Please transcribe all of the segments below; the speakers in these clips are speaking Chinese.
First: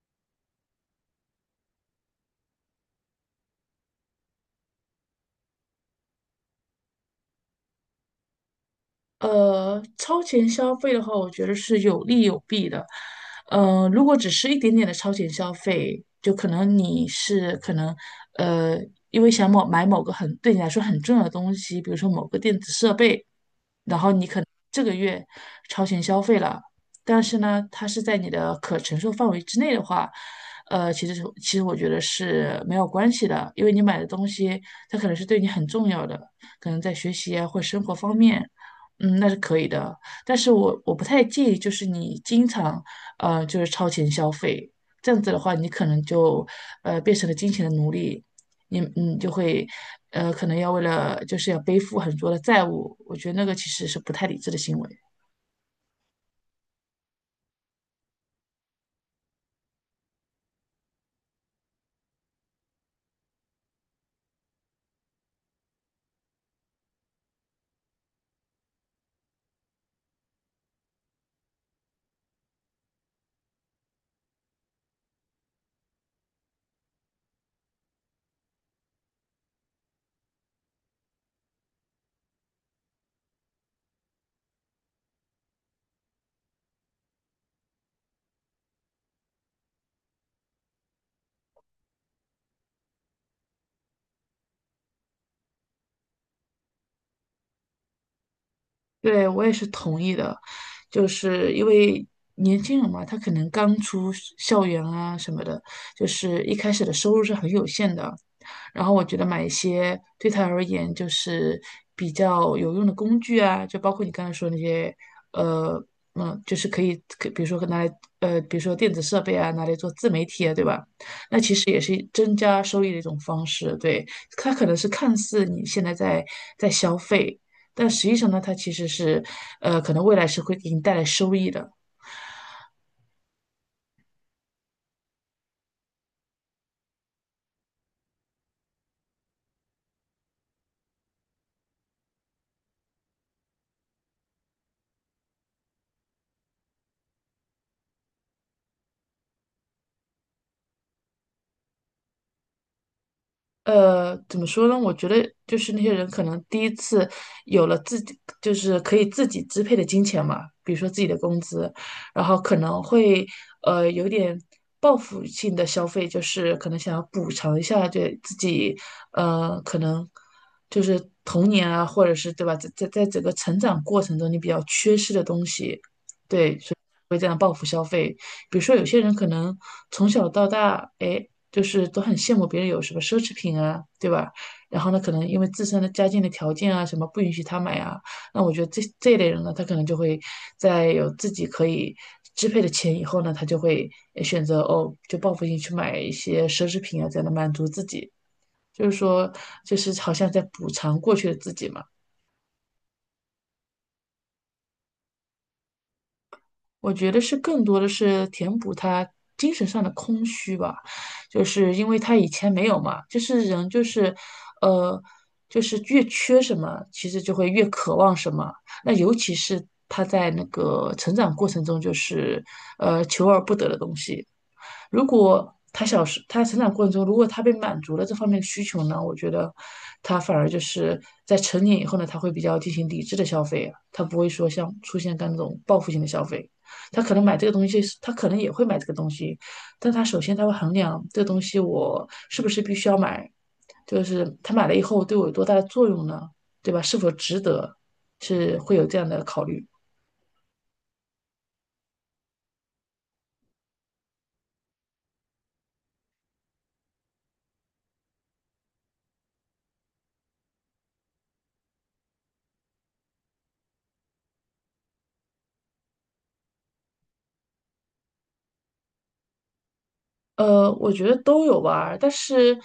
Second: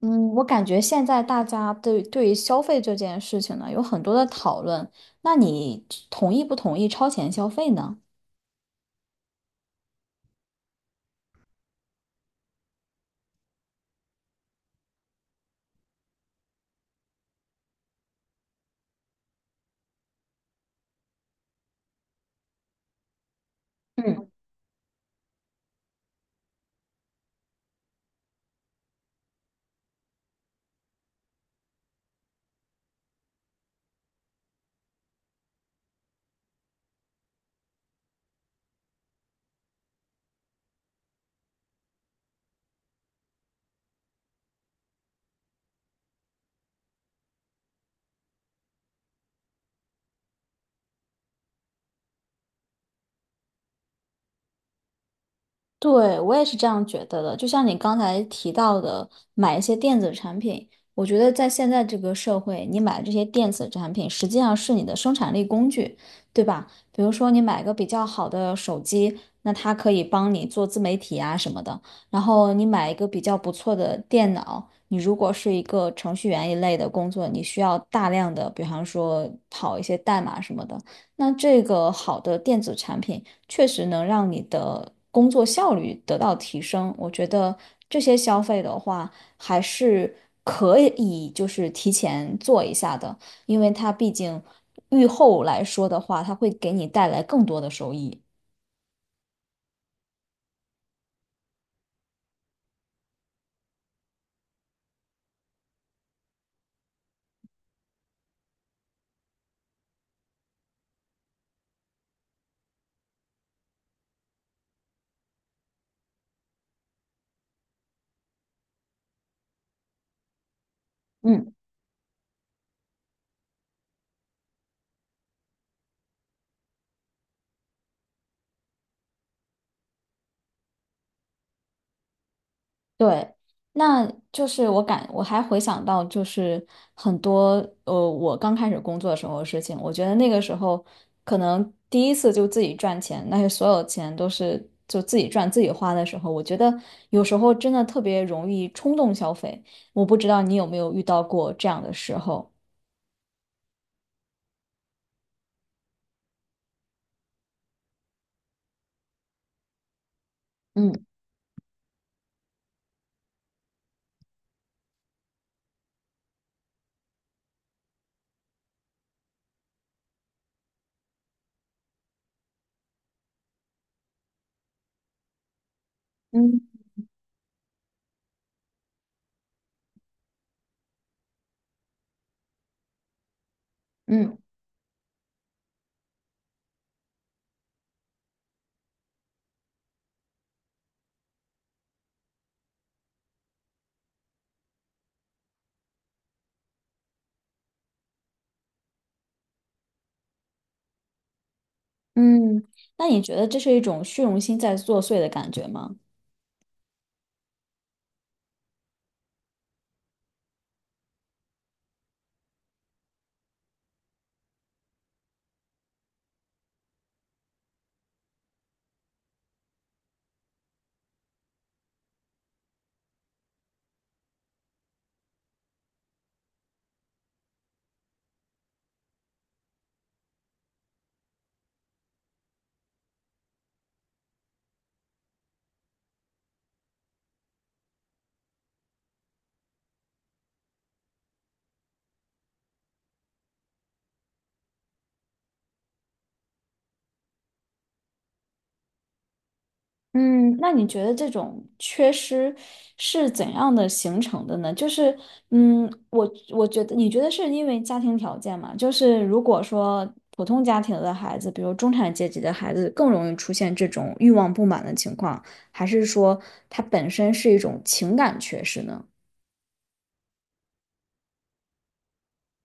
嗯，我感觉现在大家对于消费这件事情呢，有很多的讨论。那你同意不同意超前消费呢？超前消费的话，我觉得是有利有弊的。如果只是一点点的超前消费，就可能你是可能呃，因为想某买某个很对你来说很重要的东西，比如说某个电子设备，嗯。这个月超前消费了，但是呢，它是在你的可承受范围之内的话，其实我觉得是没有关系的，因为你买的东西它可能是对你很重要的，可能在学习啊或生活方面，嗯，那是可以的。但是我不太建议，就是你经常就是超前消费，这样子的话，你可能就变成了金钱的奴隶，你嗯就会，可能要为了就是要背负很多的债务，我觉得那个其实是不太理智的行为。对，我也是这样觉得的。就像你刚才提到的，买一些电子产品，我觉得在现在这个社会，你买这些电子产品实际上是你的生产力工具，对吧？比如说你买个比较好的手机，那它可以帮你做自媒体啊什么的。然后你买一个比较不错的电脑，你如果是一个程序员一类的工作，你需要大量的，比方说跑一些代码什么的，那这个好的电子产品，确实能让你的工作效率得到提升。我觉得这些消费的话，还是可以就是提前做一下的，因为它毕竟预后来说的话，它会给你带来更多的收益。对，我也是同意的，就是因为年轻人嘛，他可能刚出是校园啊什么的，就是一开始的收入是很有限的。然后我觉得买一些对他而言就是比较有用的工具啊，就包括你刚才说那些，呃，就是可以，可比如说拿来，比如说电子设备啊，拿来做自媒体啊，对吧？那嗯。其实也是增加收益的一种方式。对，它可能是看似你现在在消费。但实际上呢，它其实是，可能未来是会给你带来收益的。对，那就是我还回想到就是很多我刚开始工作的时候的事情，我觉得那个时候可能第一次就自己赚钱，那些所有钱都是就自己赚自己花的时候，我觉得有时候真的特别容易冲动消费。我不知道你有没有遇到过这样的时候？怎么说呢？我觉得就是那些人可能第一次有了自己，就是可以自己支配的金钱嘛，比如说自嗯己的工资，然后可能会有点报复性的消费，就是可能想要补偿一下对自己，可能就是童年啊，或者是对吧，在整个成长过程中你比较缺失的东西，对，所嗯以会这样报复消费。比如说有些人可能从小到大，哎。就是都很羡慕别人有什么奢侈品啊，对吧？嗯然后呢，可能因为自身的家境的条件啊，什么不允许他买啊，那我觉得这一类人呢，他可能就会在有自己可以支配的钱以后呢，他就会选择哦，就报复性去买一些奢侈品啊，这样的满足自己，就是说，就是好像在补偿过去的自己嘛。嗯，那你觉得这是一种虚荣心在作祟的感觉吗？我觉得是更多的是填补他精神上的空虚吧，就是因为他以前没有嘛，就是人就是，呃，就是越缺什么，其实就会越渴望什么。那尤其是他在那个成长过程中，就是求而不得的东西，如果他小时他成长过程中，如果他被满足了这方面的需求呢，我觉得他反而就是在成年以后呢，他会比较进行理智的消费啊，他不会说像出现刚那种报复性的消费。他可能买这个东西，他可能也会买这个东西，但他首先他会衡量这个东西我是不是必须要买，就是他买了以后对我有多大的作用呢？对吧？是否值得？是会有这样的考虑。嗯，那你觉得这种缺失是怎样的形成的呢？就是，嗯，我觉得，你觉得是因为家庭条件嘛？就是如果说普通家庭的孩子，比如中产阶级的孩子，更容易出现这种欲望不满的情况，还是说它本身是一种情感缺失呢？我觉得都有吧，但是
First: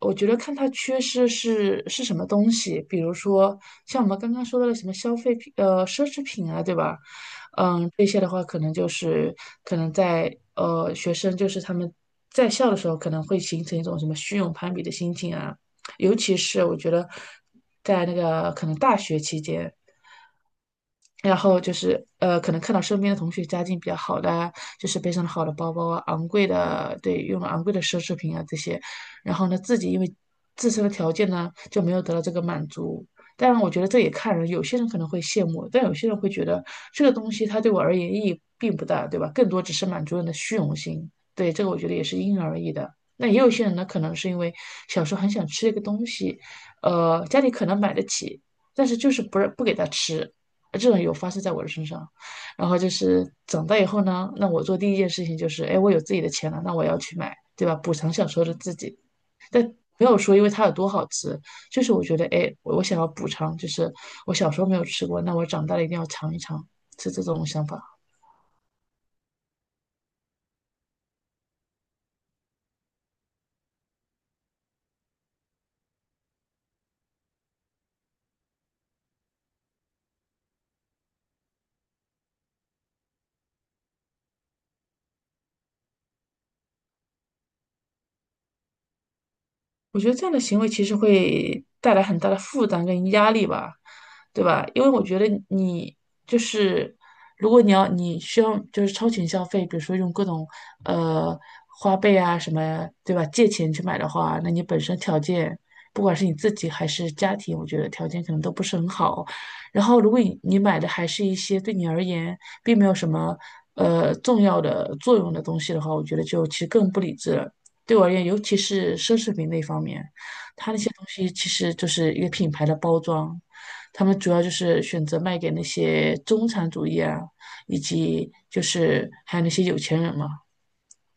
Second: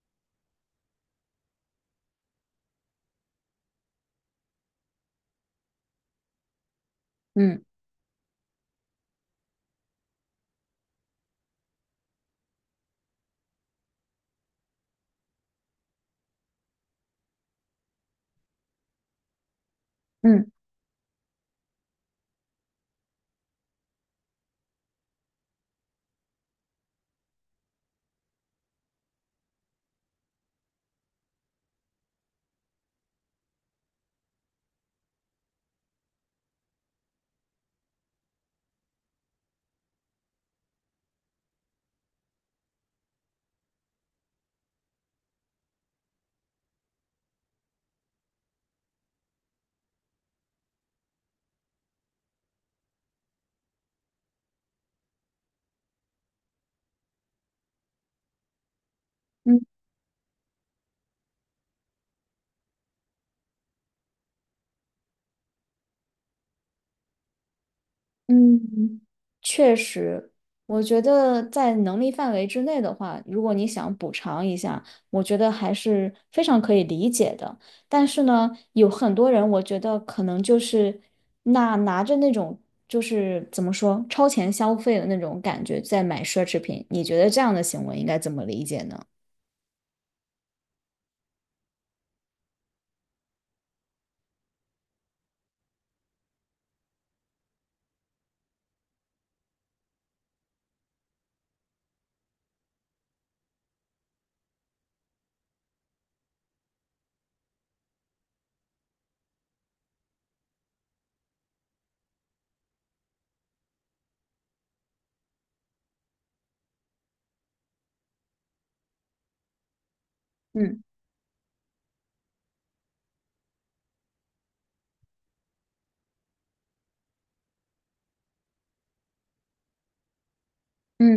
我觉得看他缺失是什么东西，比如说像我们刚刚说到的什么消费品，奢侈品啊，对吧？嗯嗯，这些的话，可能在学生就是他们在校的时候，可能会形成一种什么虚荣攀比的心情啊，尤其是我觉得在那个可能大学期间。嗯然后就是可能看到身边的同学家境比较好的啊，就是背上了好的包包啊，昂贵的，对，用了昂贵的奢侈品啊这些，然后呢，自己因为自身的条件呢，就没有得到这个满足。当然，我觉得这也看人，有些人可能会羡慕，但有些人会觉得这个东西它对我而言意义并不大，对吧？更多只是满足人的虚荣心。对，这个我觉得也是因人而异的。那也有些人呢，可能是因为小时候很想吃一个东西，家里可能买得起，但是就是不给他吃，这种有发生在我的身上。然后就是长大以后呢，那我做第一件事情就是，哎，我有自己的钱了，那我要去买，对吧？补偿小时候的自己。嗯但没有说因为它有多好吃，就是我觉得，哎，我想要补偿，就是我小时候没有吃过，那我长大了一定要尝一尝，是这种想法。嗯，确实，我觉得在能力范围之内的话，如果你想补偿一下，我觉得还是非常可以理解的。但是呢，有很多人，我觉得可能就是那拿着那种就是怎么说超前消费的那种感觉在买奢侈品，你觉得这样的行为应该怎么理解呢？我觉得这样的行为其实会带来很大的负担跟压力吧，对吧？因为我觉得你就是，如果你要你需要就是超前消费，比如说用各种呃花呗啊什么，对吧？借钱去买的话，那你本身条件，不管是你自己还是家庭，我觉得条件可能都不是很好。然后，如果你买的还是一些对你而言并没有什么重要的作用的东西的话，我觉得就其实更不理智了。对我而言，尤其是奢侈品那方面，它那嗯些东西其实就是一个品牌的包装，他们主要就是选择卖给那些中产主义啊，以及就是还有那些有钱人嘛，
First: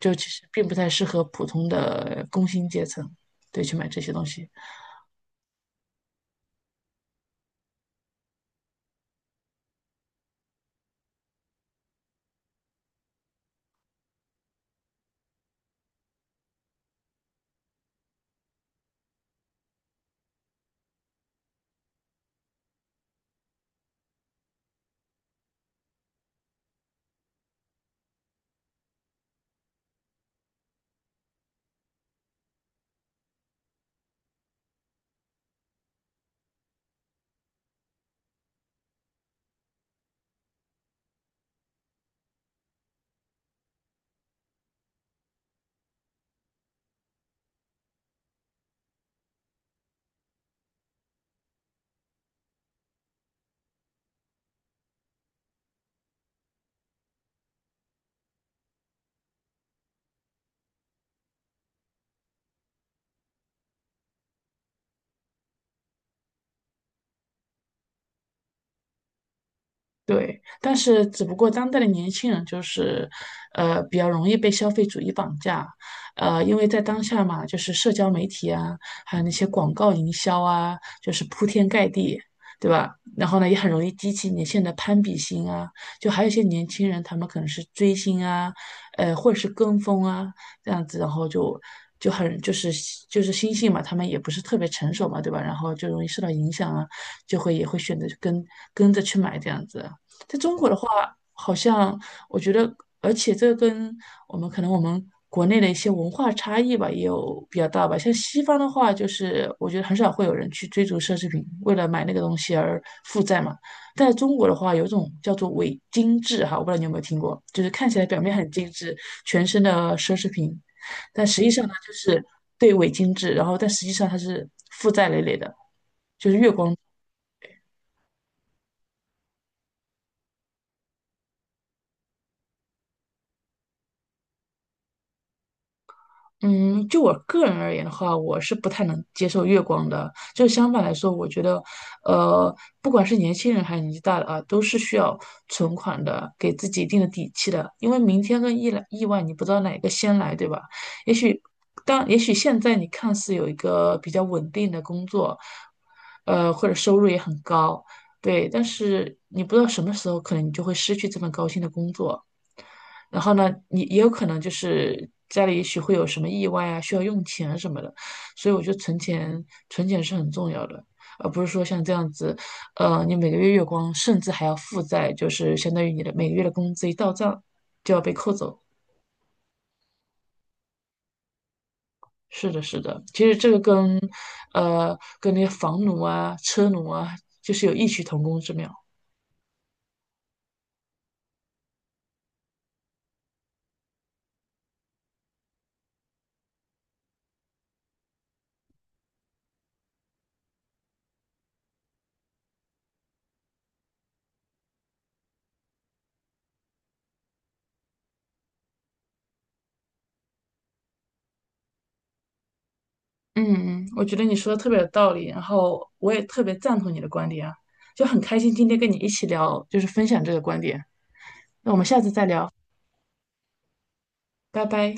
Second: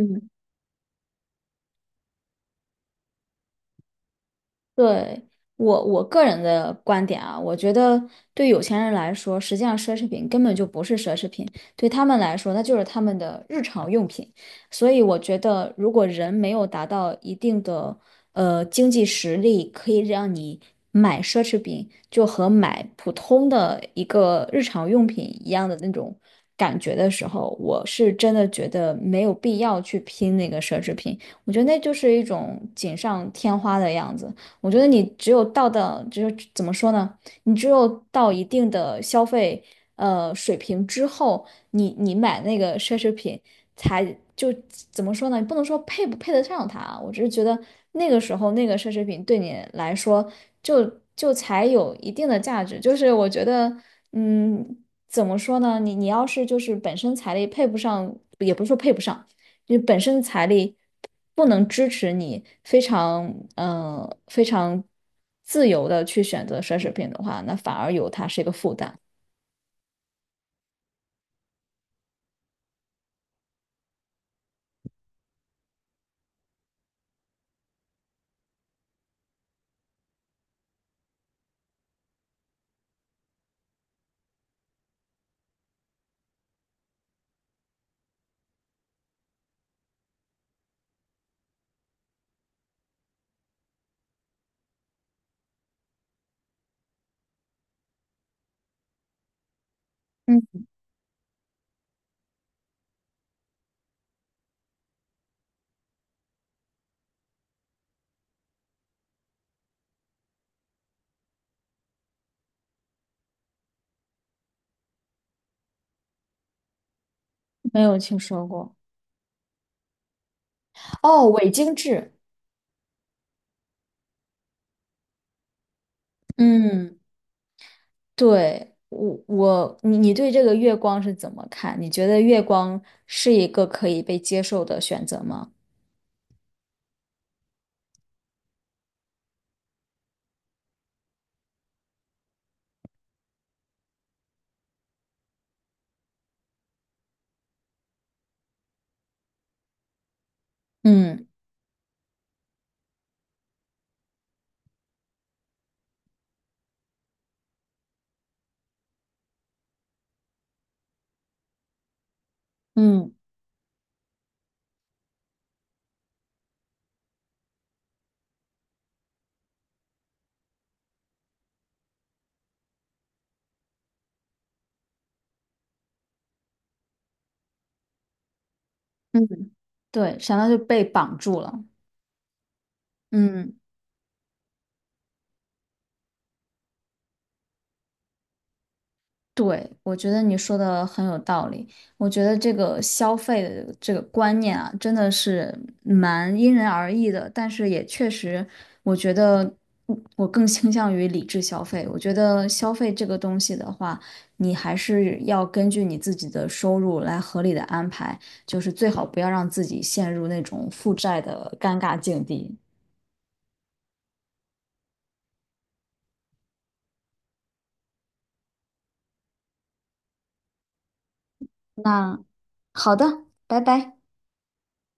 就其实并不太适合普通的工薪阶层，对，去买这些东西。对，我个人的观点啊，我觉得对有钱人来说，实际上奢侈品根本就不是奢侈品，对他们来说，那就是他们的日常用品。所以我觉得，如果人没有达到一定的经济实力，可以让你买奢侈品，就和买普通的一个日常用品一样的那种感觉的时候，我是真的觉得没有必要去拼那个奢侈品。我觉得那就是一种锦上添花的样子。我觉得你只有到的，就是怎么说呢？你只有到一定的消费水平之后，你买那个奢侈品才就怎么说呢？不能说配不配得上它啊，我只是觉得那个时候那个奢侈品对你来说就就才有一定的价值。就是我觉得，嗯，怎么说呢？你要是就是本身财力配不上，也不是说配不上。就本身财力不能支持你非常自由的去选择奢侈品的话，那反而有它是一个负担。对，但是只不过当代的年轻人就是，比较容易被消费主义绑架，因为在当下嘛，就是社交媒体啊，还有那些广告营销啊，就是铺天盖地，对吧？然后呢，也很容易激起年轻人的攀比心啊，就还有一些年轻人，他们可能是追星啊，或者是跟风啊，这样子，然后就很就是就是心性嘛，他们也不是特别成熟嘛，对吧？然后就容易受到影响啊，就会也会选择跟着去买这样子。在中嗯，国的话，好像我觉得，而且这个跟我们可能我们国内的一些文化差异吧，也有比较大吧。像西方的话，就是我觉得很少会有人去追逐奢侈品，为了买那个东西而负债嘛。但在中国的话，有一种叫做伪精致哈，我不知道你有没有听过，就是没看有起来听表面说很精过。致，全身的奢侈品，但哦，实伪际上精呢，就致，是对伪精致，然后但实际上它是负债累累的，就是月光。嗯，对，我你对这个月光是怎么看？你觉得月光是一个可以被接受的选择吗？嗯，就我个人而言的话，我是不太能接受月光的。就相反来说，我觉得，呃，不管是年轻人还是年纪大的啊，都是需要存款的，给自己一定的底气的。因为明天跟意来意外，你不知道哪个先来，对吧？也嗯许当也许现在你看似有一个比较稳定的工作，或者收入也很高，对，但是你不知道什么时候可能你就会失去这份高薪的工作。嗯然后呢，你也有可能就是家里也许会有什么意外啊，需要用钱啊什么的，所以我觉得存钱是很重要的，而不是说像这样子，你每个月月光，甚至还要负债，就是相当于你的每个月的工资一到账就要被扣走。嗯，对，想到就被绑住了。是的，是的，其实这嗯。个跟，跟那些房奴啊、车奴啊，就是有异曲同工之妙。对，我觉得你说的很有道理。我觉得这个消费的这个观念啊，真的是蛮因人而异的。但是也确实，我觉得我更倾向于理智消费。我觉得消费这个东西的话，你还是要根据你自己的收入来合理的安排，就是最好不要让自己陷入那种负债的尴尬境地。嗯嗯，我觉得你说的特别有道理，然后我也特别赞同你的观点啊，就很开心今天跟你一起聊，就是分享这个观点。那我们下次那再聊，好的，拜拜。拜拜。